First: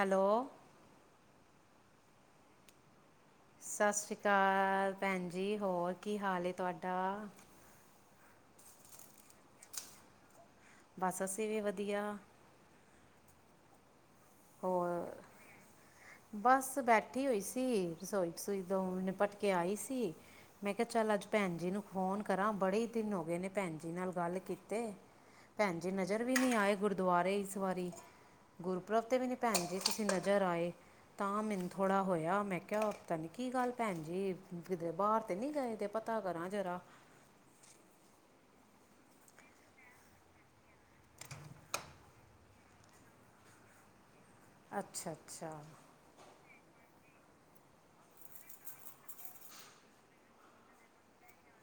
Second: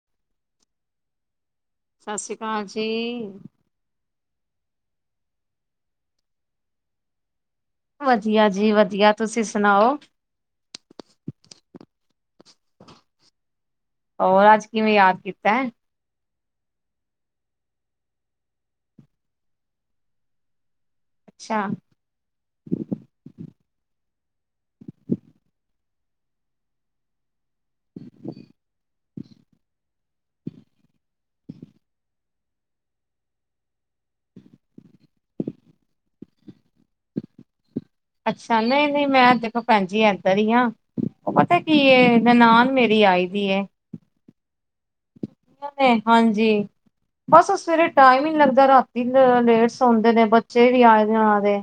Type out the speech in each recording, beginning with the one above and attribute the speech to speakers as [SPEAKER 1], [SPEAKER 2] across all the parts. [SPEAKER 1] Hello
[SPEAKER 2] ਸਤਿ ਸ਼੍ਰੀ ਅਕਾਲ ਜੀ।
[SPEAKER 1] ਸਤਿ ਸ਼੍ਰੀ ਅਕਾਲ ਭੈਣ ਜੀ, ਹੋਰ ਕੀ ਹਾਲ ਐ ਤੁਹਾਡਾ?
[SPEAKER 2] ਵਧੀਆ ਜੀ ਵਧੀਆ ਤੁਸੀਂ ਸੁਣਾਓ?
[SPEAKER 1] ਬਸ ਅਸੀਂ ਵੀ ਵਧੀਆ।
[SPEAKER 2] ਹੋਰ ਅੱਜ ਕਿਵੇਂ ਯਾਦ
[SPEAKER 1] ਹੋਰ
[SPEAKER 2] ਕੀਤਾ ਏ।
[SPEAKER 1] ਬਸ ਬੈਠੀ ਹੋਈ ਸੀ ਰਸੋਈ- ਰਸੋਈ ਦੋ ਮੀਹ ਨਿਪਟਕੇ ਆਈ ਸੀ। ਮੈਂ ਕਿਹਾ ਚੱਲ ਅੱਜ ਭੈਣ
[SPEAKER 2] ਅੱਛਾ
[SPEAKER 1] ਜੀ ਨੂੰ ਫ਼ੋਨ ਕਰਾਂ ਬੜੇ ਈ ਦਿਨ ਹੋ ਗਏ ਨੇ ਭੈਣ ਜੀ ਨਾਲ ਗੱਲ ਕੀਤੇ। ਭੈਣ ਜੀ ਨਜ਼ਰ ਵੀ ਨਹੀਂ ਆਏ ਗੁਰਦੁਆਰੇ ਇਸ ਵਾਰੀ। ਗੁਰਪ੍ਰਰਬ ਤੇ ਵੀ ਨੀ ਭੈਣ ਜੀ ਤੁਸੀਂ ਨਜ਼ਰ ਆਏ। ਤਾਂ ਮੈਨੂੰ ਥੋੜਾ ਹੋਇਆ ਮੈਂ ਕਿਹਾ ਪਤਾ ਨੀ ਕੀ ਗੱਲ ਭੈਣ ਜੀ ਕਿਧਰੇ ਬਾਹਰ ਤੇ ਨੀ ਗਏ ਦੇ, ਇਦੇ ਪ- ਪਤਾ ਕਰਾਂ ਜਰਾ।
[SPEAKER 2] ਅੱਛਾ ਨਹੀਂ- ਨਹੀਂ ਮੈਂ ਦੇਖੋ ਭੈਣ ਜੀ ਇੱਧਰ ਹੀ ਹਾਂ। ਉਹ ਪਤਾ ਕੀ ਏ ਨਨਾਨ ਮੇਰੀ ਆਈ ਦੀ ਏ।
[SPEAKER 1] ਅੱਛਾ- ਅੱਛਾ।
[SPEAKER 2] ਹਾਂਜੀ। ਬਸ ਓ ਸਵੇਰੇ ਟਾਈਮ ਹੀ ਲੱਗਦਾ ਰਾਤੀ ਲੇਟ ਸੌਨਦੇ ਜੇ ਬੱਚੇ ਵੀ ਆਏ ਦੇ ਉਹਨਾਂ ਦੇ।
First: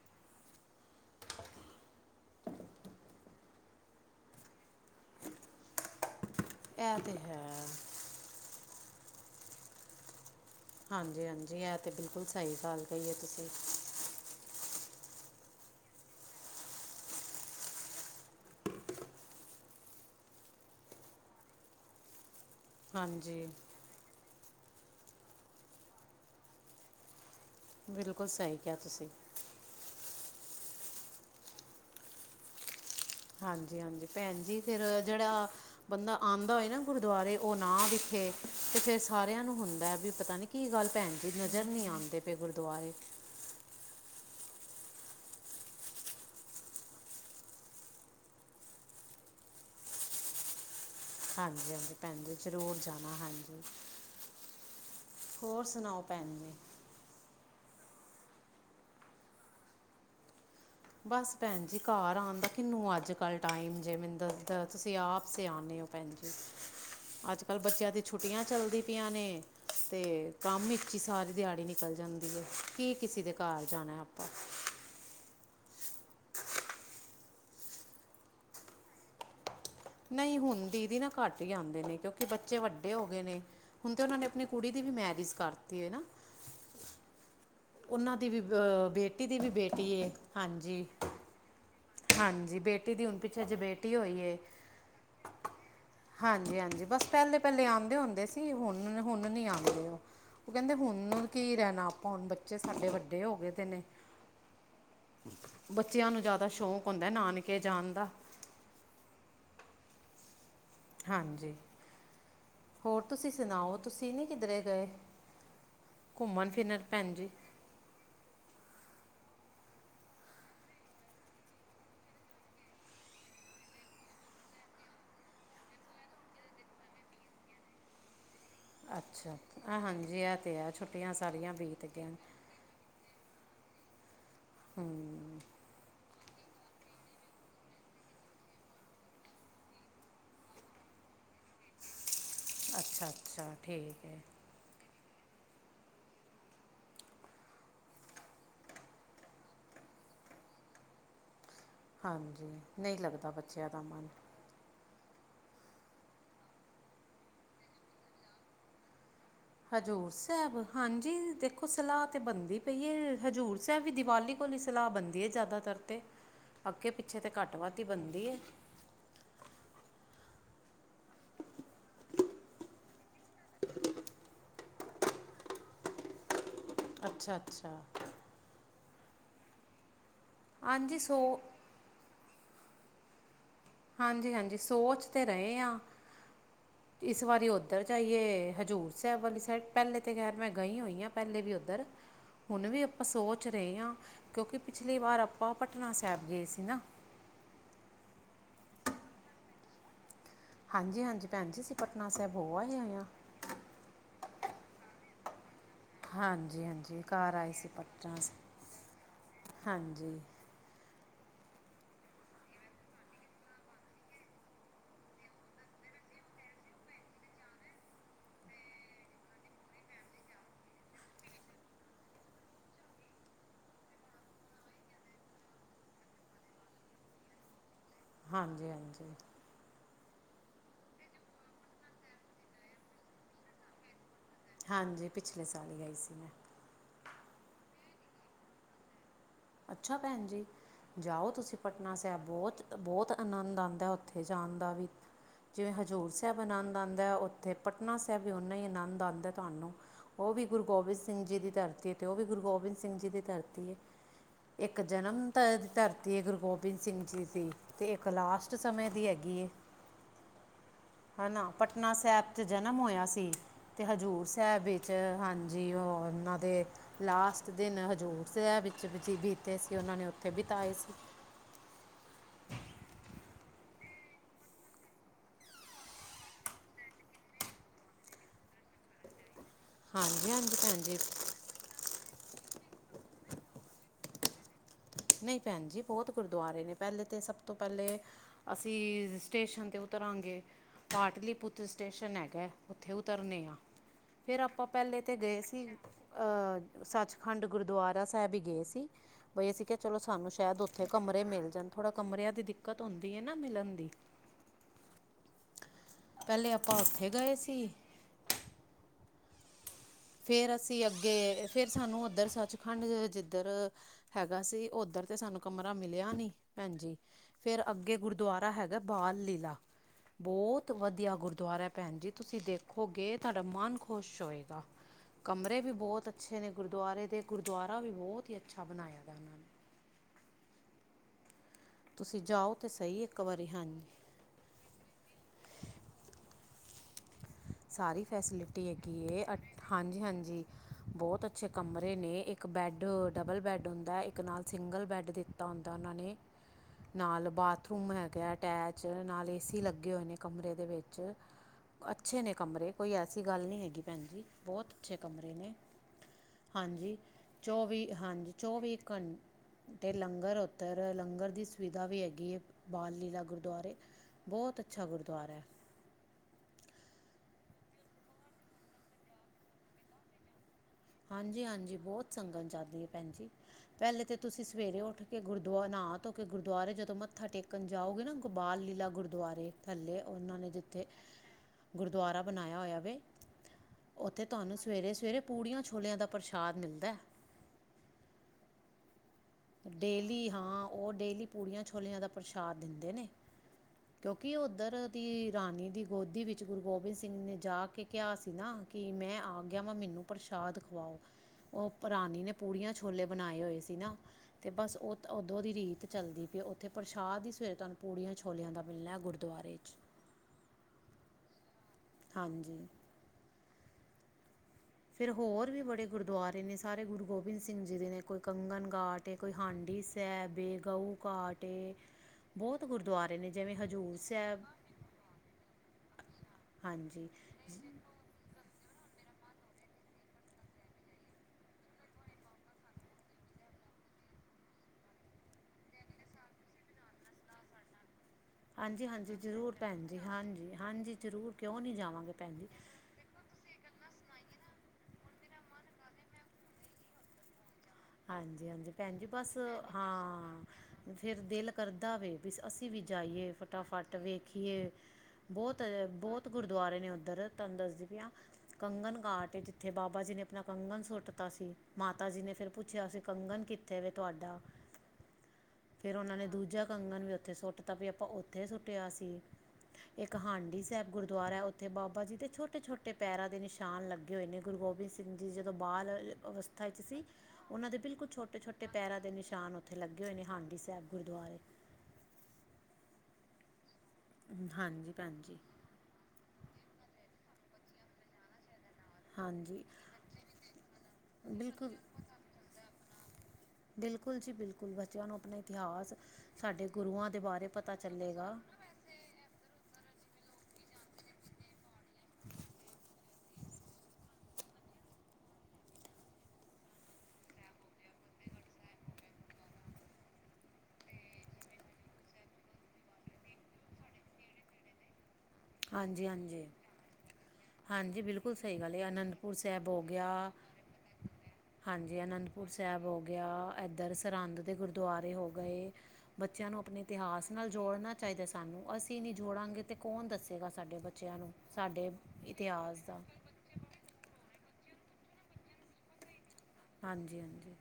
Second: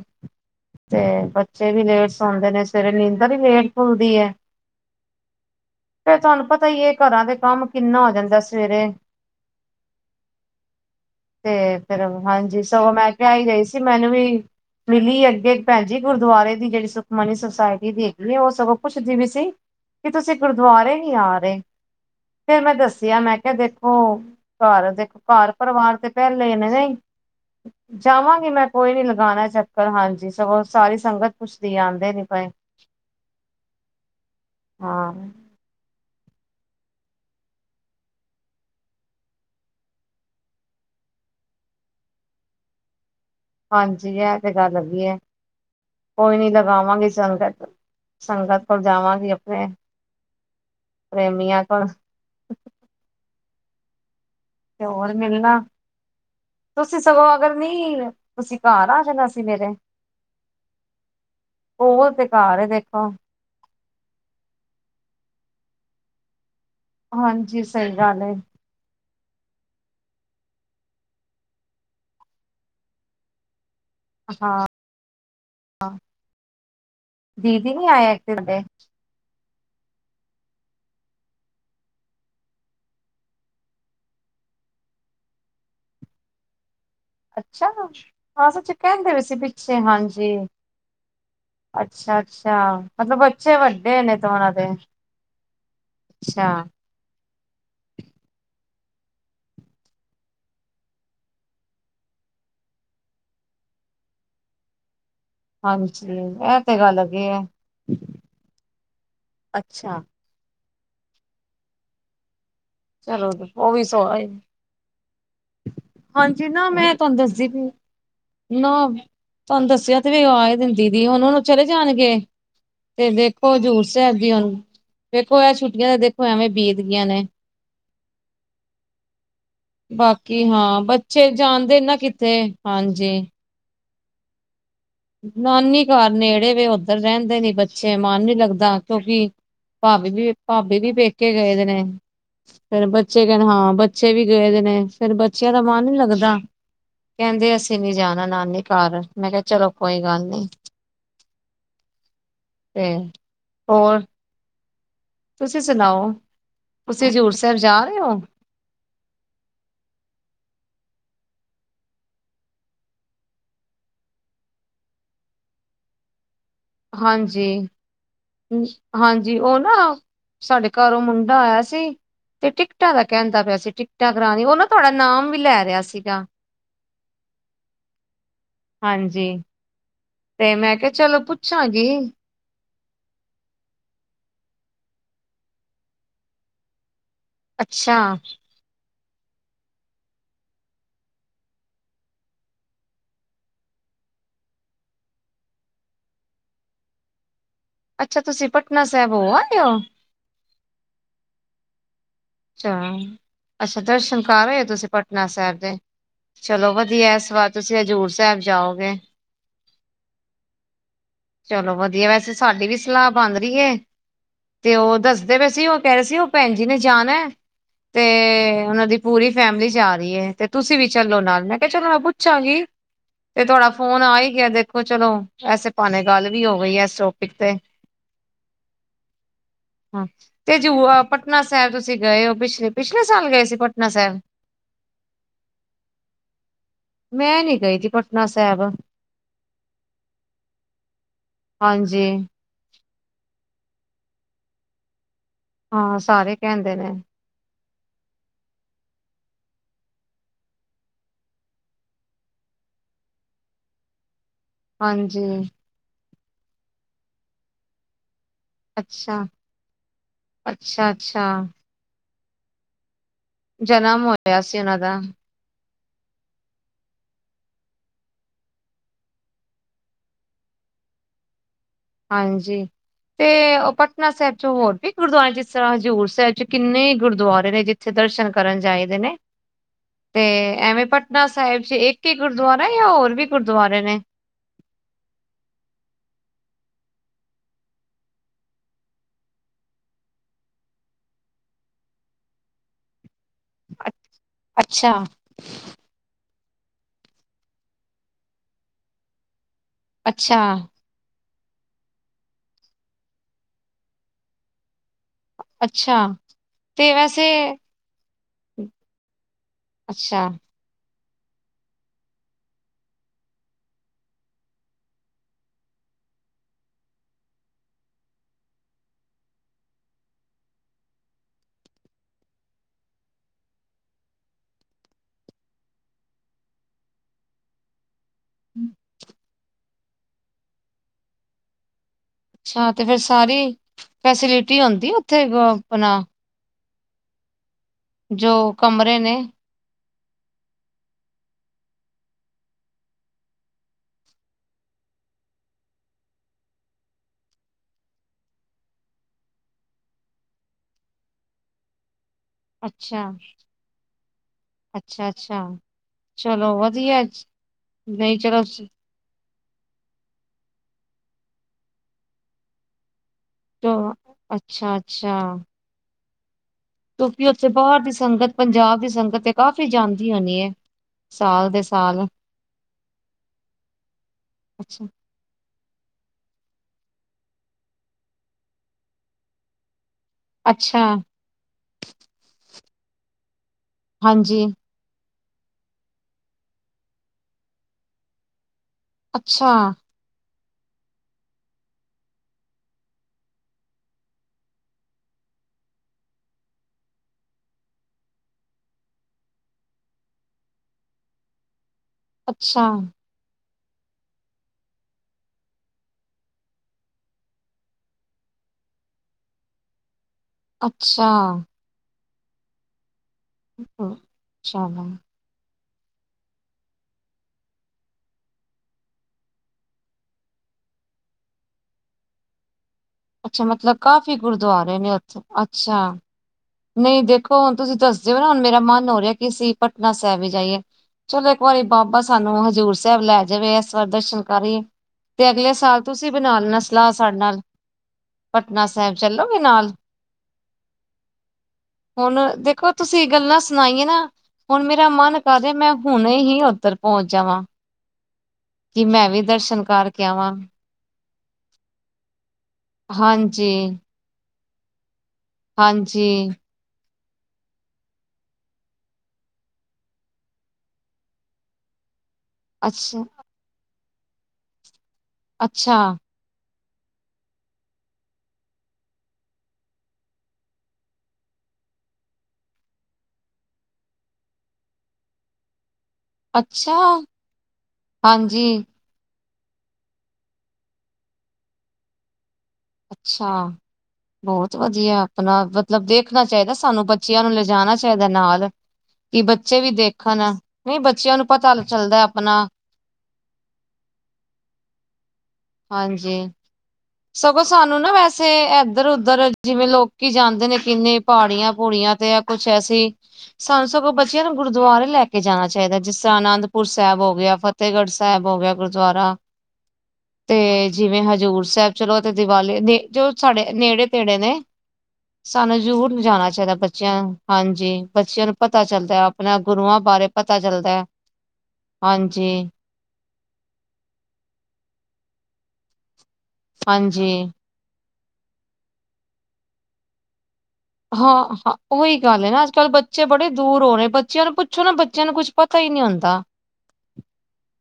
[SPEAKER 2] ਤੇ ਬੱਚੇ ਵੀ ਲੇਟ ਸੌਂਦੇ ਨੇ ਸਵੇਰੇ ਨੀਂਦਰ ਵੀ ਲੇਟ ਖੁੱਲਦੀ ਹੈ। ਫੇਰ ਤੁਹਾਨੂੰ ਪਤਾ ਹੀ ਇਹ
[SPEAKER 1] ਤੇ
[SPEAKER 2] ਘਰਾਂ ਦੇ ਕੰਮ
[SPEAKER 1] ਹੈ
[SPEAKER 2] ਕਿੰਨਾ ਹੋ ਜਾਂਦਾ ਸਵੇਰੇ।
[SPEAKER 1] ਹਾਂਜੀ
[SPEAKER 2] ਤੇ
[SPEAKER 1] ਹਾਂਜੀ ਇਹ
[SPEAKER 2] ਫੇਰ
[SPEAKER 1] ਬਿਲਕੁਲ ਸਹੀ
[SPEAKER 2] ਹਾਂਜੀ
[SPEAKER 1] ਗੱਲ
[SPEAKER 2] ਸਗੋਂ
[SPEAKER 1] ਕਹੀ
[SPEAKER 2] ਮੈਂ
[SPEAKER 1] ਹੈ
[SPEAKER 2] ਕਿਹਾ ਈ
[SPEAKER 1] ਤੁਸੀਂ
[SPEAKER 2] ਰਹੀ ਸੀ ਮੈਨੂੰ ਵੀ, ਮਿਲੀ ਅੱਗੇ ਭੈਣਜੀ ਗੁਰਦੁਆਰੇ ਦੀ ਜਿਹੜੀ ਸੁਖਮਨੀ ਸੁਸਾਇਟੀ ਦੀ ਹੈਗੀ ਹੈ ਉਹ ਸਗੋਂ ਕੁੱਛਦੀ ਵੀ ਸੀ। ਕਿ ਤੁਸੀਂ ਗੁਰਦੁਆਰੇ ਨਹੀਂ ਆ ਰਹੇ, ਫੇਰ ਮੈਂ ਦੱਸਿਆ ਮੈਂ-
[SPEAKER 1] ਹਾਂਜੀ
[SPEAKER 2] ਹਾਂ ਘਰ ਦੇਖੋ ਘਰ ਪਰਿਵਾਰ ਤੇ ਪੈਲੇ ਨੇ ਨਈ।
[SPEAKER 1] ਬਿਲਕੁਲ
[SPEAKER 2] ਜਾਵਾਂਗੀ
[SPEAKER 1] ਸਹੀ
[SPEAKER 2] ਮੈਂ
[SPEAKER 1] ਕਿਹਾ
[SPEAKER 2] ਕੋਈ ਨੀ
[SPEAKER 1] ਤੁਸੀਂ
[SPEAKER 2] ਲਗਾਣਾ ਚੱਕ- ਕਰ ਹਾਂਜੀ ਸਗੋਂ ਸਾਰੀ ਸੰਗਤ ਪੁੱਛਦੀ ਏ ਆਉਂਦੇ ਨੀ ਪਏ।
[SPEAKER 1] ਹਾਂਜੀ- ਹਾਂਜੀ ਭੈਣ ਜੀ ਫੇਰ
[SPEAKER 2] ਹਾਂ
[SPEAKER 1] ਜਿਹੜਾ- ਬੰਦਾ ਆਉਂਦਾ ਹੋਏ ਨਾ ਗੁਰਦੁਆਰੇ ਉਹ ਨਾ ਵਿਖੇ ਤੇ ਫੇਰ ਸਾਰਿਆਂ ਨੂੰ ਹੁੰਦਾ ਵੀ ਪਤਾ ਨੀ, ਕੀ ਗੱਲ ਭੈਣ ਜੀ ਨਜ਼ਰ ਨਹੀਂ ਆਉਂਦੇ ਪਏ ਗੁਰਦੁਆਰੇ।
[SPEAKER 2] ਹਾਂਜੀ ਏ ਤੇ ਗੱਲ ਹੈਗੀ ਹੈ। ਕੋਈ ਨੀ ਲਗਾਵਾਂਗੀ ਸੰਗਤ, ਸੰਗਤ ਕੋਲ ਜਾਵਾਂਗੀ ਆਪਣੇ। ਪ੍ਰੇਮੀਆਂ
[SPEAKER 1] ਹਾਂਜੀ-
[SPEAKER 2] ਕੋਲ
[SPEAKER 1] ਹਾਂਜੀ ਭੈਣ ਜੀ ਜ਼ਰੂਰ ਜਾਣਾ, ਹਾਂਜੀ।
[SPEAKER 2] ਤੇ ਹੋਰ ਮਿਲਣਾ।
[SPEAKER 1] ਹੋਰ ਸੁਣਾਓ ਭੈਣ ਜੀ
[SPEAKER 2] ਤੁਸੀਂ ਸਗੋਂ ਅਗਰ ਨਹੀਂ, ਤੁਸੀਂ ਘਰ ਆ ਜਾਣਾ ਸੀ ਮੇਰੇ।
[SPEAKER 1] ਬਸ ਭੈਣ ਜੀ
[SPEAKER 2] ਕੋਲ
[SPEAKER 1] ਘਾਰ
[SPEAKER 2] ਤੇ
[SPEAKER 1] ਆਉਣਂ ਦਾ
[SPEAKER 2] ਘਰ ਏ
[SPEAKER 1] ਕਿੰਨੂੰ
[SPEAKER 2] ਦੇਖੋ
[SPEAKER 1] ਅੱਜ ਕੱਲ- ਟਾਈਮ ਜੇ ਮੈਨੂੰ ਦੱਸਦੋ ਤੁਸੀਂ ਆਪ ਸਿਆਣੇ ਹੋ ਭੈਣ ਜੀ। ਅੱਜ ਕੱਲ
[SPEAKER 2] ਹਾਂਜੀ
[SPEAKER 1] ਬੱਚਿਆਂ
[SPEAKER 2] ਸਹੀ
[SPEAKER 1] ਦੀ
[SPEAKER 2] ਗੱਲ ਏ
[SPEAKER 1] ਛੁੱਟੀਆਂ ਚੱਲਦੀ ਪਿਆਂ ਨੇ, ਤੇ ਕੰਮ ਵਿੱਚ ਹੀ ਸਾਰੀ ਦਿਹਾੜੀ ਨਿਕਲ ਜਾਂਦੀ ਹੈ, ਕੀ ਕਿਸੇ ਦੇ ਘਰ ਜਾਣਾ ਏ।
[SPEAKER 2] ਹਾਂ। ਹਾਂ ਦੀਦੀ ਨੀ ਆਇ [unintelligible]
[SPEAKER 1] ਨਹੀਂ ਹੁਣ ਦੀਦੀ ਨਾ ਘੱਟ ਹੀ ਆਉਂਦੇ ਨੇ ਕਿਉਂਕਿ ਬੱਚੇ ਵੱਡੇ ਹੋ ਗਏ ਨੇ। ਹੁਣ ਤਾਂ ਉਹਨਾਂ ਨੇ ਆਪਣੀ ਕੁੜੀ ਦੀ ਵੀ ਮੈਰਿਜ ਕਰਤੀ ਹੈ ਨਾ।
[SPEAKER 2] ਅੱਛਾ
[SPEAKER 1] ਉਹਨਾਂ ਦੀ ਵੀ
[SPEAKER 2] ਹਾਂ ਸੱਚ
[SPEAKER 1] ਅ
[SPEAKER 2] ਕਹਿੰਦੇ
[SPEAKER 1] ਬੇਟੀ
[SPEAKER 2] ਸੀ
[SPEAKER 1] ਦੀ ਵੀ
[SPEAKER 2] ਪਿੱਛੇ
[SPEAKER 1] ਬੇਟੀ ਏ, ਹਾਂਜੀ।
[SPEAKER 2] ਅੱਛਾ ਅੱਛਾ
[SPEAKER 1] ਹਾਂਜੀ ਬੇਟੀ ਦੀ ਹੁਣ
[SPEAKER 2] ਮਤਲਬ
[SPEAKER 1] ਪਿੱਛੇ ਜੇ
[SPEAKER 2] ਬੱਚੇ
[SPEAKER 1] ਬੇਟੀ
[SPEAKER 2] ਵੱਡੇ ਨੇ
[SPEAKER 1] ਹੋਈ
[SPEAKER 2] ਤੇ
[SPEAKER 1] ਏ।
[SPEAKER 2] ਉਹਨਾਂ ਦੇ ਅੱਛਾ
[SPEAKER 1] ਹਾਂਜੀ- ਹਾਂਜੀ ਬਸ ਪਹਿਲੇ- ਪਹਿਲੇ ਆਉਂਦੇ ਹੁੰਦੇ ਸੀ ਹੁਣ, ਹੁਣ ਨਹੀਂ ਆਉਂਦੇ ਉਹ। ਓ ਕੈੰਦੇ ਹੁਣ ਕੀ ਰੈਣਾ ਆਪਾ ਹੁਣ ਬੱਚੇ ਸਾਡੇ ਵੱਡੇ ਹੋਗੇ ਤੇ ਨੇ ਬੱਚੇਆ
[SPEAKER 2] ਹਾਂਜੀ
[SPEAKER 1] ਨੂੰ ਜਾਦਾ
[SPEAKER 2] ਇਹ ਤੇ
[SPEAKER 1] ਸ਼ੌਕ
[SPEAKER 2] ਗੱਲ
[SPEAKER 1] ਹੁੰਦਾ
[SPEAKER 2] ਹੈਗੀ ਏ
[SPEAKER 1] ਨਾਨਕੇ ਜਾਣ ਦਾ
[SPEAKER 2] ਅੱਛਾ
[SPEAKER 1] ਹਾਂਜੀ ਹੋਰ
[SPEAKER 2] ਚਲੋ
[SPEAKER 1] ਤੁਸੀ
[SPEAKER 2] ਉਹ
[SPEAKER 1] ਸਣਾਓ
[SPEAKER 2] ਵੀ ਸੋ
[SPEAKER 1] ਤੁਸੀਂ ਨੀ
[SPEAKER 2] ਆਏ
[SPEAKER 1] ਕਿਧਰੇ ਗਏ
[SPEAKER 2] ਹਾਂਜੀ
[SPEAKER 1] ਘੁੰਮਣ
[SPEAKER 2] ਨਾ
[SPEAKER 1] ਫਿਰਨ
[SPEAKER 2] ਮੈਂ
[SPEAKER 1] ਭੈਣ
[SPEAKER 2] ਤਵਾਨੂੰ
[SPEAKER 1] ਜੀ
[SPEAKER 2] ਦਸਦੀ ਪੀ ਨਾ, ਤਵਾਨੂੰ ਦੱਸੇਆ ਤੇ ਵੀ ਆਏ ਦਿਣ ਦਿੰਦੀ ਓ ਨੂੰ ਚਲੇ ਜਾਣਗੇ ਤੇ ਦੇਖੋ ਜੂੂਰ ਸੈਬ ਜਿਨਾ ਨੂੰ, ਦੇੇਖੋ ਐ ਛੁੱਟੀਆ ਤੇ ਦੇਖੋ ਐਵੇਂ ਬੀਤ ਗਿਆ ਨੇ
[SPEAKER 1] ਅੱਛਾ, ਆ ਹ ਹਾਂਜੀ ਐ
[SPEAKER 2] ਬਾਕੀ
[SPEAKER 1] ਤੇ ਐ
[SPEAKER 2] ਹਾਂ
[SPEAKER 1] ਛੁੱਟੀਆ
[SPEAKER 2] ਬੱਚੇ
[SPEAKER 1] ਸਾਰੀਆ
[SPEAKER 2] ਜਾਣਦੇ
[SPEAKER 1] ਬੀਤ
[SPEAKER 2] ਨਾ
[SPEAKER 1] ਗੇਆ
[SPEAKER 2] ਕਿੱਥੇ ਹਾਂਜੀ
[SPEAKER 1] ਹੂੰ
[SPEAKER 2] ਨਾਨੀ ਕਾਰ ਨੇ ਜੜੇ ਵੇ ਓਧਰ ਰੈੰਦੇ ਨੀ ਬੱਚੇ ਮਨ ਨੀ ਲੱਗਦਾ ਕੇਉਕਿ ਭਾਬੀ ਵੀ ਭਾਬੀ ਵੀ ਪੇਕੇ ਗਏ ਦੇ ਨੇ, ਫੇਰ
[SPEAKER 1] ਅੱਛਾ
[SPEAKER 2] ਬੱਚੇ ਕੈੰਣੇ
[SPEAKER 1] ਅੱਛਾ
[SPEAKER 2] ਹਾਂ
[SPEAKER 1] ਠੀਕ
[SPEAKER 2] ਬੱਚੇ
[SPEAKER 1] ਹੈ
[SPEAKER 2] ਵੀ ਗੇ ਦੇ ਨੇ ਫੇਰ ਬੱਚੇਆ ਦਾ ਮੱਨ ਨੀ ਲੱਗਦਾ, ਕੈੰਦੇ ਅਸੀ ਨੀ ਜਾਣਾ ਨਾਨੀ ਘੱਰ ਮੈ ਕੇਆ ਚਲੋ ਕੋਈ ਗੱਲ ਨੀ
[SPEAKER 1] ਹਾਂਜੀ
[SPEAKER 2] ਤੇ
[SPEAKER 1] ਨਈ ਲੱਗਦਾ ਬੱਚੇਆ ਦਾ ਮੱਨ
[SPEAKER 2] ਤੁਸੀ ਸੁਣਾਓ, ਤੁਸੀਂ ਜ਼ੂਰ ਸੈਬ ਜਾ ਰੇ ਓ
[SPEAKER 1] ਹਜ਼ੂਰ ਸੈਬ, ਹਾਂਜੀ ਦੇਖੋ ਸਲਾ ਤੇ ਬਣਦੀ ਪਿਏ, [unintelligible] ਹਜ਼ੂਰ ਸੈਬ ਵੀ ਦੀਵਾਲੀ ਕੋਣੀ ਸਲਾ ਬਣਦੀ ਏ ਜਾਦਾਤਰ ਤੇ, ਅੱਗੇ-ਪਿੱਛੇ ਤੇ
[SPEAKER 2] ਹਾਂਜੀ
[SPEAKER 1] ਘੱਟ-ਵੱਧ ਈ ਬਣਦੀ ਏ
[SPEAKER 2] ਹਾਂਜੀ ਓ ਨਾ, ਸਾਡੇ ਘੱਰ ਓ ਮੁੰਡਾ ਆਯਾ ਸੀ ਤੇ ਟਿਕਟਾ ਦਾ ਕੈੰਦਾ ਪੇਆ ਸੀ ਟਿਕਟਾਂ ਕਰਾ ਦੀ ਓ ਨਾ ਤੁਵਾਡਾ ਨਾਮ ਵੀ ਲੈ ਰਰਆ ਸੀਗਾ
[SPEAKER 1] ਅੱਛਾ-ਅੱਛਾ
[SPEAKER 2] ਹਾਂਜੀ, ਤੇ ਮੈਂ ਕੇਆ
[SPEAKER 1] ਹਾਂਜੀ ਸੋ
[SPEAKER 2] ਚਲੋ ਪੁੱਛਾਗੀ
[SPEAKER 1] ਹਾਂਜੀ-ਹਾਂਜੀ ਸੋਚ ਤੇ ਰੇਆ, ਇਸ ਵਾਰੀ ਓਧਰ
[SPEAKER 2] ਅੱਛਾ।
[SPEAKER 1] ਜਾਈਏ ਹਜ਼ੂਰ ਸੈਬ ਵਾਲੀ ਸੈਡ ਪੈਲੇ ਤਾਂ ਖੈਰ ਮੈਂ ਗਈ ਹੋਈ ਆ ਪੈਲੇੇ ਵੀ ਓਧਰ ਹੁਣ ਵੀ ਆਪਾ ਸੋਚ ਰੇਆ, ਕੇਉਕਿ ਪਿਛਲੀ ਵਾਰ ਆਪਾ ਪਟਨਾ ਸੈਬ ਗੇ ਸੀ ਨਾ
[SPEAKER 2] ਅੱਛਾ ਤੁਸੀਂ ਪਟਨਾ ਸੈਬ ਹੋ ਆਏ ਓ
[SPEAKER 1] ਹਾਂਜੀ-ਹਾਂਜੀ ਭੈਣ ਜੀ ਅਸੀਂਪਟਨਾ ਸੈਬ
[SPEAKER 2] ਚਾ, ਅੱਛਾ ਦਰਸ਼ਨ ਕੱਰ ਆਏ ਓ ਤੁਸੀ ਪਟਨਾ ਸੈਬ ਦੇ
[SPEAKER 1] ਹਾਂਜੀ
[SPEAKER 2] ਚਲੋ
[SPEAKER 1] ਹਾਂਜੀ
[SPEAKER 2] ਵਧੀਆ ਇਸ
[SPEAKER 1] ਘਰ
[SPEAKER 2] ਵਾਰ
[SPEAKER 1] ਆਏ ਸੀ
[SPEAKER 2] ਤੁਸੀਂ ਹਜ਼ੂਰ
[SPEAKER 1] ਪਟਨਾ
[SPEAKER 2] ਸੈਬ
[SPEAKER 1] ਸਾਹਿਬ
[SPEAKER 2] ਜਾਓ ਗੇ
[SPEAKER 1] ਹਾਂਜੀ
[SPEAKER 2] ਚਲੋ ਵਧੀਆ ਵੈਸੇ ਸਾਡੀ ਵੀ ਸਲਾ ਬਾਣ ਰੀ ਏ ਤੇ ਓ ਦੱਸਦੇ ਪੇਸੀ ਓ ਕੈਰੇ ਸੀ ਓ ਭੈਣ ਜੀ ਨੇ ਜਾਣੈ
[SPEAKER 1] [inaudible]
[SPEAKER 2] ਤੇ ਓਨਾਂ ਦੀ ਪੂਰੀ ਫੈਮਿਲੀ ਜਾ ਰਿਏ, ਤੇ ਤੁਸੀ ਵੀ ਚੱਲੋ ਨਾਲ ਮੈਂ ਕੇਆ ਚਲੋ ਮੈਂ ਪੁੱਛਾਗੀ ਤੇ ਤਵਾਡਾ ਫੋਨ ਆ ਈ ਗੇਆ ਦੇਖੋ ਚਲੋ, ਐਸੇ ਭਾਣੇ ਗੱਲ ਵੀ ਓਗੀ ੲੈਸ ਟੋਪਿਕ ਤੇ
[SPEAKER 1] ਹਾਂਜੀ-ਹਾਂਜੀ
[SPEAKER 2] ਹਾਂ, ਤੇ ਜੁਆ ਪਟਨਾ ਸੈਬ ਚ ਗਏ ਓ ਪਿਛਲੇ-ਪਿਛਲੇ ਸਾਲ ਗਏ ਸੀ, ਪਟਨਾ ਸੈਬ
[SPEAKER 1] ਹਾਂਜੀ ਪਿਛਲੇ ਸਾਲ ਈ ਗਈ ਸੀ ਮੈ
[SPEAKER 2] ਮੈ ਨੀ ਗਈ ਜੀ ਪਟਨਾ ਸੈਬ
[SPEAKER 1] ਅੱਛਾ ਭੈਣ ਜੀ, ਜਾਓ ਤੁਸੀ ਪਟਨਾ
[SPEAKER 2] ਹਾਂਜੀ
[SPEAKER 1] ਸੈਬ ਬੋਤ ਬੋਤ ਆਨੰਦ ਆਦਾ ਓਥੇ ਜਾਣ ਦਾ ਵੀ, ਜਿਵੇਂ
[SPEAKER 2] ਹਾਂ
[SPEAKER 1] ਹਜ਼ੂਰ
[SPEAKER 2] ਸਾਰੇ
[SPEAKER 1] ਸੈਬ
[SPEAKER 2] ਕਹਿੰਦੇ
[SPEAKER 1] ਆਨੰਦ
[SPEAKER 2] ਨੇ।
[SPEAKER 1] ਆਦਾ ਓ ਤੇ ਪਟਨਾ ਸੈਬ ਵੀ ਓਨਾ ਈ ਆਨਦ ਆਦਾ ਤਵਾਨੂੰ ਓ ਵੀ ਗੁਰੂ ਗੋਬਿੰਦ ਸਿੰਘ ਜੀ ਦੀ ਧਰਤੀ ਤੇ ਓ ਵੀ ਗੁਰੂ ਗੋਬਿੰਦ ਸਿੰਘ ਜੀ ਦੀ ਧਰਤੀ ਏ ਏਕ
[SPEAKER 2] ਹਾਂਜੀ
[SPEAKER 1] ਜਨਮ ਤ ਦੀ ਧਰਤੀ ਗੁਰੂ ਗੋਬਿੰਦ ਸਿੰਘ ਜੀ, ਤੇ ਏਕ ਲਾਸਟ ਸਮੇਂ ਦੀ
[SPEAKER 2] ਅੱਛਾ
[SPEAKER 1] ਹੈਗੀ ਏ
[SPEAKER 2] ਅੱਛਾ ਅੱਛਾ
[SPEAKER 1] ਹਨਾ ਪੱਠ ਪਟਨਾ ਸਾਹਿਬ ਚ ਜਨਮ ਹੋਇਆ ਸੀ ਤੇ
[SPEAKER 2] ਜਨਮ
[SPEAKER 1] ਹਜ਼ੂਰ
[SPEAKER 2] ਹੋਇਆ ਸੀ
[SPEAKER 1] ਸਾਹਿਬ
[SPEAKER 2] ਉਹਨਾਂ
[SPEAKER 1] ਵਿੱਚ
[SPEAKER 2] ਦਾ।
[SPEAKER 1] ਹਾਂਜ ਜੀ ਉਹ ਉਹਨਾਂ ਦੇ ਲਾਸਟ ਦਿਨ ਹਜ਼ੂਰ ਸਾਹਿਬ ਵਿੱਚ [unintelligible] ਤੇ ਅਸੀ ਉਹਨਾਂ ਨੇ ਉੱਥੇ ਬਿਤਾਏ ਸੀ
[SPEAKER 2] ਹਾਂਜੀ ਤੇ ਉਹ ਪਟਨਾ ਸਾਹਿਬ ਚ ਹੋਰ ਵੀ ਗੁਰਦਆਰੇ ਜਿਸ ਤਰ੍ਹਾਂ ਹਜ਼ੂਰ ਸਾਹਿਬ ਚ ਕਿੰਨੇ ਹੀ ਗੁਰਦੁਆਰੇ ਨੇ ਜੇ ਚ ਦਰਸ਼ਨ ਕਰਨ ਜਾਈਦੇ ਨੇ ਤੇ
[SPEAKER 1] ਹਾਂਜੀ ਹਾਂਜੀ ਭੈਣ
[SPEAKER 2] ਐਵੇਂ
[SPEAKER 1] ਜੀ
[SPEAKER 2] ਪਟਨਾ ਸਾਹਿਬ ਚ ਇੱਕ ਹੀ ਗੁਰਦੁਆਰਾ ਯਾ ਹੋਰ ਵੀ ਗੁਰਦੁਆਰੇ ਨੇ
[SPEAKER 1] ਨਹੀਂ ਭੈਣ ਜੀ ਬਹੁਤ ਗੁਰਦੁਆਰੇ ਨੇ ਪਹਿਲੇ ਤੇ ਸਭਤੋਂ ਪਹਿਲੇ ਅਸੀਂ ਸਟੇਸ਼ਨ ਤੇ ਉਤਰਾਂਗੇ ਪਾਟਲੀ ਪੁੁੱਤ ਸਟੇਸ਼ਨ ਹੈਗਾ ਉੱਥੇ ਉਤਰਨੇ ਆ ਫੇਰ ਆਪਾਂ
[SPEAKER 2] ਅੱਛਾ
[SPEAKER 1] ਪਹਿਲੇ ਤੇ ਗਏ ਸੀ ਅਹ ਸੱਚਖੰਡ ਗੁਰਦੁਆਰਾ ਸਾਹਿਬ ਹੀ ਗਏ ਸੀ ਬਈ ਅਸੀ ਕਿਹਾ ਚਲੋ ਸਾਨੂੰ
[SPEAKER 2] ਅੱਛਾ
[SPEAKER 1] ਸ਼ਾਇਦ ਉੱ ਥੇ ਕਮਰੇ ਮਿਲ ਜਾਣ ਥੋੜ੍ਹਾ ਕਮਰਿਆਂ ਦੀ ਦਿੱਕਤ ਹੋਂਦੀ ਹੈ ਨਾ ਮਿਲਣ ਦੀ
[SPEAKER 2] ਅੱਛਾ
[SPEAKER 1] ਪਹਿਲੇ ਆਪਾਂ
[SPEAKER 2] ਤੇ
[SPEAKER 1] ਉੱਥੇ
[SPEAKER 2] ਵੈਸੇ
[SPEAKER 1] ਗਏ ਸੀ
[SPEAKER 2] ਅੱਛਾ
[SPEAKER 1] ਫੇਰ ਅਸੀਂ ਅੱਗੇ ਫੇਰ ਸਾਨੂੰ ਉੱਧਰ ਸੱਚਖੰਡ ਜਿੱਧਰ ਹੈਗਾ ਸੀ ਉੱਧਰ ਤੇ ਸਾਨੂੰ ਕਮਰਾ ਮਿਲਿਆ ਨਹੀਂ ਭੈਣ ਜੀ ਫੇਰ ਅੱਗੇ ਗੁਰਦੁਆਰਾ ਹੈਗਾ ਬਾਲ ਲੀਲਾ ਬਹੁਤ ਵਧੀਆ ਗੁਰਦੁਆਰਾ ਹੈ ਭੈਣ ਜੀ ਤੁਸੀਂ ਦੇਖੋਗੇ ਤੁਹਾਡਾ ਮਨ ਖੁਸ਼ ਹੋਏਗਾ ਕਮਰੇ ਵੀ ਬਹੁਤ ਅੱਛੇ ਨੇ ਗੁਰਦੁਆਰੇ ਦੇ ਗੁਰਦੁਆਰਾ ਵੀ ਬਹੁਤ ਹੀ ਅੱਛਾ ਬਣਾਇਆ ਦਾ ਉਹਨਾਂ ਨੇ ਤੁਸੀਂ ਜਾਓ ਤਾਂ ਸਹੀ ਇੱਕ ਵਾਰੀ ਹਾਂਜੀ
[SPEAKER 2] ਪੈਸਿਲਿਟੀ ਹੋਂਦੀ ਏ ਉੱਥੇ [unintelligible] ਆਪਣਾ
[SPEAKER 1] ਸਾਰੀ
[SPEAKER 2] ਜੋ
[SPEAKER 1] ਫੈਸਿਲਿਟੀ
[SPEAKER 2] ਕਮਰੇ
[SPEAKER 1] ਹੈਗੀ
[SPEAKER 2] ਨੇ
[SPEAKER 1] ਹੈ ਅਟ ਹਾਂਜੀ ਹਾਂਜੀ ਬਹੁਤ ਅੱਛੇ ਕਮਰੇ ਨੇ ਇੱਕ ਬੈੱਡ ਡਬਲ ਬੈੱਡ ਹੁੰਦਾ ਇੱਕ ਨਾਲ ਸਿੰਗਲ ਬੈੱਡ ਦਿੱ [unintelligible] ਨੇ ਨਾਲ ਬਾਥਰੂਮ ਹੈਗਾ ਅਟੈਚ ਨਾਲ ਏ ਸੀ ਲੱਗੇ ਹੋਏ ਨੇ ਕਮਰੇ ਦੇ ਵਿੱਚ ਅੱਛੇ ਨੇ ਕਮਰੇ ਕੋਈ
[SPEAKER 2] ਅੱਛਾ
[SPEAKER 1] ਐਸੀ ਗੱਲ ਨਹੀਂ ਹੈਗੀ ਭੈਣ ਜੀ ਬਹੁਤ ਅੱਛੇ
[SPEAKER 2] ਅੱਛਾ
[SPEAKER 1] ਕਮਰੇ
[SPEAKER 2] ਅੱਛਾ
[SPEAKER 1] ਨੇ
[SPEAKER 2] ਚਲੋ
[SPEAKER 1] ਹਾਂਜੀ
[SPEAKER 2] ਵਧੀਆ
[SPEAKER 1] ਚੌਵੀ
[SPEAKER 2] ਨਹੀਂ
[SPEAKER 1] ਹਾਂਜੀ
[SPEAKER 2] ਚਲੋ
[SPEAKER 1] ਚੌਵੀ ਘੰ ਟੇ ਲੰਗਰ ਉੱਤਰ ਲੰਗਰ ਦੀ ਸੁਵਿਧਾ ਵੀ ਹੈਗੀ ਹੈ ਬਾਲ ਲੀਲਾ ਗੁਰੂ ਦੁਆਰੇ ਬਹੁਤ ਅੱਛਾ ਗੁਰਦੁਆਰਾ ਹੈ
[SPEAKER 2] [unintelligible] ਉੱਥੇ ਬਾਹਰ ਦੀ ਸੰਗਤ ਪੰਜਾਬ ਦੀ ਸੰਗਤ ਤੇ ਕਾਫ਼ੀ ਜਾਂਦੀ ਹੋਨੀ ਹੈ
[SPEAKER 1] ਹਾਂਜੀ
[SPEAKER 2] ਸਾਲ ਦੇ
[SPEAKER 1] ਹਾਂਜੀ
[SPEAKER 2] ਸਾਲ
[SPEAKER 1] ਬਹੁਤ ਸੰਗਤ [unintelligible] ਹੈ ਭੈਣ ਜੀ ਪਹਿਲੇ ਤੇ ਤੁਸੀਂ ਸਵੇਰੇ
[SPEAKER 2] ਅੱਛਾ
[SPEAKER 1] ਉੱਠ ਕਿ ਗੁਰਦੁਆ ਨਾਹ ਧੋ ਕੇ ਗੁਰਦੁਆਰੇ ਜਦੋਂ ਮੱਥਾ ਟੇਕਨ ਜਾਓਗੇ ਨਾ ਗੋਬਾਲ ਲੀਲਾ ਗੁਰਦੁਆਰੇ ਥੱਲੇ ਉਹਨਾਂ ਨੇ
[SPEAKER 2] ਅੱਛਾ
[SPEAKER 1] ਜਿੱਥੇ ਗੁਰਦੁਆਰਾ ਬਣਾਇਆ ਹੋਇਆ ਵੇ ਉੱਥੇ
[SPEAKER 2] ਹਾਂਜੀ
[SPEAKER 1] ਤੁਹਾਨੂੰ ਸਵੇਰੇ ਸਵੇਰੇ ਪੂੜੀਆਂ ਛੋਲਿਆਂ ਦਾ ਪ੍ਰਸ਼ਾਦ ਮਿਲਦੈ
[SPEAKER 2] ਅੱਛਾ
[SPEAKER 1] ਡੇਲੀ ਹਾਂ ਉਹ ਡੇਲੀ ਪੂੜੀਆਂ ਛੋਲਿਆਂ ਦਾ ਪ੍ਰਸ਼ਾਦ ਦਿੰਦੇ ਨੇ ਕਿਉਂਕਿ ਉੱਧਰ ਦੀ ਰਾਣੀ ਦੀ ਗੋਦੀ ਵਿੱਚ ਗੁਰੂ ਗੋਬਿੰਦ ਸਿੰਘ ਨੇ ਜਾ ਕੇ ਕਿਹਾ ਸੀ ਨਾ ਕਿ ਮੈਂ ਆ ਗਿਆ ਵਾਂ ਮਿਨੂੰ ਪ੍ਰਸ਼ਾਦ ਖਵਾਓ ਉਹ ਪ ਰਾਣੀ ਨੇ
[SPEAKER 2] ਅੱਛਾ
[SPEAKER 1] ਪੂੜੀਆਂ ਛੋਲੇ ਬਣਾਏ ਹੋਏ ਸੀ ਨਾ ਤੇ ਬਸ ਉਹ ਤ ਓਦੋਂ ਦੀ ਰੀਤ ਚੱਲਦੀ ਪੀ ਹੈ ਉੱਥੇ ਪ੍ਰਸਾ਼ਦ ਹੀ ਸਵੇਰੇ ਤੁਹਾਨੂੰ ਪੂੜੀਆਂ ਛੋਲਿਆਂ ਦਾ ਮਿਲਣਾ ਗੁੜ ਦੁਆਰੇ ਚ
[SPEAKER 2] ਅੱਛਾ
[SPEAKER 1] ਹਾਂਜੀ
[SPEAKER 2] ਹੂੰ, ਅੱਛਾ।
[SPEAKER 1] ਫਿਰ ਹੋਰ ਵੀ ਬੜੇ ਗੁਰਦੁਆਰੇ ਨੇ ਸਾਰੇ ਗੁਰੂ ਗੋਬਿੰਦ ਸਿੰਘ ਜੀ ਦੇ ਨੇ ਕੋਈ ਕੰਗਨ ਘਾਟ ਏ। ਕੋਈ ਹਾਂਡੀ ਸਹਿ ਬੇ, ਗਊ ਘਾਟ ਏ ਬਹੁਤ ਗੁਰਦੁਆਰੇ ਨੇ
[SPEAKER 2] ਅੱਛਾ,
[SPEAKER 1] ਜਿਵੇਂ
[SPEAKER 2] ਮਤਲਬ
[SPEAKER 1] ਹਜ਼ੂਰ
[SPEAKER 2] ਕਾਫ਼ੀ
[SPEAKER 1] ਸਾਹਿਬ
[SPEAKER 2] ਗੁਰਦੁਆਰੇ ਨੇ ਉੱਥੇ ਅੱਛਾ। ਨਹੀਂ,
[SPEAKER 1] ਹਾਂਜੀ
[SPEAKER 2] ਦੇਖੋ ਹੁਣ ਤੁਸੀਂ ਦੱਸ ਦਿਓ ਨਾ ਹੁਣ ਮੇਰਾ ਮਨ ਹੋ ਰਿਹਾ ਕਿ ਅਸੀਂ ਪਟਨਾ ਸਾਹਿਬ ਵੀ ਜਾਈਏ। ਚਲੋ ਇੱਕ ਵਾਰੀ ਬਾਬਾ ਸਾਨੂੰ ਹਜ਼ੂਰ ਸਾਹਿਬ ਲੈ ਜਾਵੇ, ਇਸ ਵਾਰ ਦਰਸ਼ਨ ਕਰੀਏ। ਤੇ ਅਗਲੇ ਸਾਲ ਤੁਸੀਂ ਬਣਾ ਲੈਨਾ, ਸਲਾਹ ਸਾਡੇ ਨਾਲ ਪਟਨਾ ਸਾਹਿਬ ਚੱਲੋਗੇ ਨਾਲ।
[SPEAKER 1] ਹਾਂਜੀ-ਹਾਂਜੀ, ਜਰੂਰ ਕਿਉਂ ਨੀ।
[SPEAKER 2] ਹੁਣ ਦੇਖੋ ਤੁਸੀਂ ਗੱਲਾਂ ਸੁਣਾਈਏ ਨਾ ਹੁਣ ਮੇਰਾ ਮਨ ਕਰਰਿਆ ਮੈਂ ਹੁਣੇ ਹੀ ਉੱਧਰ ਪਹੁੰਚ ਜਾਵਾਂ।
[SPEAKER 1] ਹਾਂਜੀ-ਹਾਂਜੀ
[SPEAKER 2] ਕਿ
[SPEAKER 1] ਭੈਣ ਜੀ
[SPEAKER 2] ਮੈਂ ਵੀ
[SPEAKER 1] ਬਸ
[SPEAKER 2] ਦਰਸ਼ਨ ਕਰਕੇ ਆਵਾਂ
[SPEAKER 1] ਹਾਂ। ਫਿਰ ਦਿਲ ਕਰਦਾ ਵੇ ਵੀ ਅਸੀਂ ਵੀ ਜਾਈਏ
[SPEAKER 2] ਹਾਂਜੀ
[SPEAKER 1] ਫਟਾ-ਫਟ ਵੇਖ ਖੀਏ ਬਹੁਤ-
[SPEAKER 2] ਹਾਂਜੀ
[SPEAKER 1] ਬਹੁਤ ਗੁਰਦੁਆਰੇ ਨੇ ਉੱਧਰ ਤੁਹਾਨੂੰ ਦੱਸਦੀ ਪਿਆ। ਕੰਗਨ ਘਾਟ ਏ ਜਿੱਥੇ ਬਾਬਾ ਜੀ ਨੇ ਆਪਣਾ ਕੰਗਣ ਸੁੱਟਤਾ ਸੀ ਮਾਤਾ ਜੀ ਨੇ ਫਿਰ ਪੁੱਛਿਆ ਸੀ
[SPEAKER 2] ਅੱਛਾ
[SPEAKER 1] ਕੰਗਣ ਕਿੱਥੇ ਵੇ ਤੁਹਾਡਾ
[SPEAKER 2] ਅੱਛਾ
[SPEAKER 1] ਫੇਿਰ ਉਹਨਾਂ ਨੇ ਦੂਜਾ ਕੰਗਣ ਵੀ ਉ ਉੱਥੇ ਸੁੱਟ ਤਾਂ ਵੀ ਆਪਾਂ ਉੱਥੇ ਸੁਟਿਆ ਸੀ। ਇੱਕ ਹਾਂਡੀ ਸਾਹਿਬ ਗੁਰਦੁਆਰਾ ਹੈ ਉੱਥੇ ਬਾਬਾ ਜੀ ਦੇ ਛੋਟੇ-ਛੋਟੇ ਪੈਰਾਂ ਦੇ ਨਿਸ਼ਾਨ ਲੱਗੇ ਹੋਏ ਨੇ ਗੁਰੂ ਗੋਬਿੰਦ ਸਿੰਘ ਸਿੰਘ ਜੀ ਜਦੋਂ ਬਾਲ ਅਵਸਥਾ
[SPEAKER 2] ਅੱਛਾ
[SPEAKER 1] ਚ ਸੀ ਉਨਾਂ ਦੇ ਬਿਲਕੁਲ
[SPEAKER 2] ਹਾਂਜੀ
[SPEAKER 1] ਛੋਟੇ-ਛੋਟੇ ਪੈਰਾਂ ਦੇ ਨਿਸ਼ਾਨ ਉੱਥੇ ਲੱਗੇ ਹੋਏ ਨੇ ਹਾਂਡੀ ਸਾਹਿਬ ਗੁਰਦੁਆਰੇ।
[SPEAKER 2] ਅੱਛਾ, ਬਹੁਤ
[SPEAKER 1] ਹਾਂਜੀ
[SPEAKER 2] ਵਧੀਆ
[SPEAKER 1] ਭੈਣ ਜੀ।
[SPEAKER 2] ਆਪਣਾ ਮਤਲਬ ਦੇਖਣਾ ਚਾਹੀਦਾ ਸਾਨੂੰ ਬੱਚਿਆਂ ਨੂੰ ਲਿਜਾਣਾ ਚਾਹੀਦਾ ਨਾਲ ਕਿ ਬੱਚੇ
[SPEAKER 1] ਹਾਂਜੀ
[SPEAKER 2] ਵੀ ਦੇਖਣ ਨੀ ਬੱਚਿਆਂ ਨੂੰ ਪਤਾ
[SPEAKER 1] ਬਿਲਕੁਲ
[SPEAKER 2] ਚੱਲਦਾ ਆਪਣਾ
[SPEAKER 1] ਬਿਲਕੁਲ ਜੀ ਬਿਲਕੁਲ, ਬੱਚਿਆਂ ਨੂੰ ਆਪਣਾ ਇਤਿਹਾਸ
[SPEAKER 2] ਹਾਂਜੀ
[SPEAKER 1] ਸਾਡੇ ਗੁਰੂਆਂ ਦੇ ਬਾਰੇ ਪਤਾ ਚੱਲੇਗਾ।
[SPEAKER 2] ਇੱਧਰ-ਉੱਧਰ ਜਿਵੇਂ ਲੋਕੀ ਜਾਂਦੇ ਨੇ ਕਿੰਨੇ ਪਹਾੜੀਆਂ-ਪੂੜੀਆਂ ਤੇ ਆ ਕੁਛ ਐਸੀ ਸਾਨੂੰ ਸਗੋਂ ਬਚਿਆ ਨੂੰ ਗੁਰਦੁਆਰੇ ਲੈ ਕੇ ਜਾਣਾ ਚਾਹੀਦਾ ਜਿਸ ਤਰ ਅ ਆਨੰਦਪੁਰ ਸਾਹਿਬ ਹੋ ਗਿਆ ਫਤ ਫਤਿਹਗੜ੍ਹ ਸਾਹਿਬ ਹੋ ਗਿਆ ਗੁਰਦੁਆਰਾ ਤੇ ਜਿਵੇਂ ਹਜ਼ੂਰ ਸਾਹਿਬ। ਚਲੋ ਤੇ ਦੀਵਾਲੀ ਨੇ ਜੋ ਸਾਡੇ ਨੇੜੇ-ਤੇੜੇ ਨੇ ਸਾਨੂੰ ਜ਼ਰੂਰ ਜਾਣਾ
[SPEAKER 1] ਹਾਂਜੀ-ਹਾਂਜੀ।
[SPEAKER 2] ਚਾਹੀਦਾ ਬੱਚ ਬੱਚਿਆਂ, ਹਾਂਜੀ ਬੱਚਿਆਂ
[SPEAKER 1] ਬਿਲਕੁਲ
[SPEAKER 2] ਨੂੰ
[SPEAKER 1] ਸਹੀ
[SPEAKER 2] ਪਤਾ
[SPEAKER 1] ਗੱਲ ਹੈ
[SPEAKER 2] ਚੱਲਦਾ
[SPEAKER 1] ਅਨੰਦਪੁਰ
[SPEAKER 2] ਆਪਣਾ
[SPEAKER 1] ਸਾਹਿਬ
[SPEAKER 2] ਗੁਰੂਆਂ
[SPEAKER 1] ਹੋ
[SPEAKER 2] ਬਾਰੇ
[SPEAKER 1] ਗਿਆ
[SPEAKER 2] ਪਤਾ ਚੱਲਦਾ ਏ।
[SPEAKER 1] ਹਾਂਜੀ, ਅਨੰਦਪੁਰ ਸਾਹਿਬ ਹੋ ਗਿਆ, ਇੱਧਰ ਸਰਹੰਦ ਦੇ ਗੁਰਦੁਆਰੇ ਹੋ ਗਏ ਬੱਚਿਆਂ ਨੂੰ ਆਪਣੇ
[SPEAKER 2] ਹਾਂਜੀ
[SPEAKER 1] ਇਤਿਹਾਸ ਨਾਲ ਜੋੜਨਾ ਚਾਹੀਦਾ ਸਾਨੂੰ ਅਸੀਂ ਨਹੀਂ ਜੋੜਾਂਗੇ ਤਾਂ ਕੌਣ ਦੱਸੇਗਾ ਸਾਡੇ ਬੱਚਿਆਂ ਨੂੰ ਸਾਡੇ
[SPEAKER 2] ਨਾਲਗ ਨਾ ਅੱਜ-ਕੱਲ੍ਹ
[SPEAKER 1] ਇਤਿਹਾਸ ਦਾ
[SPEAKER 2] ਬੱਚੇ ਬੜੇ ਦੂਰ ਹੋਰੇ, ਬੱਚਿਆਂ ਨੂੰ ਪੁੱਛੋ ਨਾ ਬੱਚਿਆਂ ਨੂੰ ਕੁੱਛ ਪਤਾ ਹੀ ਨਹੀਂ ਹੁੰਦਾ।
[SPEAKER 1] ਹਾਂਜੀ-ਹਾਂਜੀ।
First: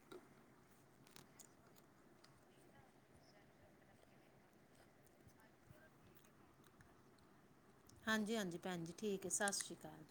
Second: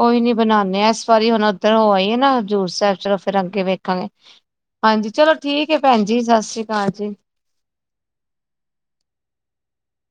[SPEAKER 2] ਕੋਈ ਨੀ ਬਣਾਨੇ ਆ ਇਸ ਵਾਰੀ ਹੁਣ ਓਧਰ ਹੋ ਆਈਏ ਨਾ ਹਜ਼ੂਰ ਸਾਹਿਬ, ਚਲੋ ਫਿਰ ਅੱਗੇ ਵੇਖਾਂਗੇ। ਹਾਂਜੀ, ਚਲੋ ਠੀਕ ਹੈ ਭੈਣ ਜੀ ਸਤਿ ਸ੍ਰੀ ਅਕਾਲ ਜੀ।
[SPEAKER 1] ਹਾਂਜੀ-ਹਾਂਜੀ ਭੈਣ ਜੀ, ਠੀਕ ਹੈ ਸਤਿ ਸ਼੍ਰੀ ਅਕਾਲ।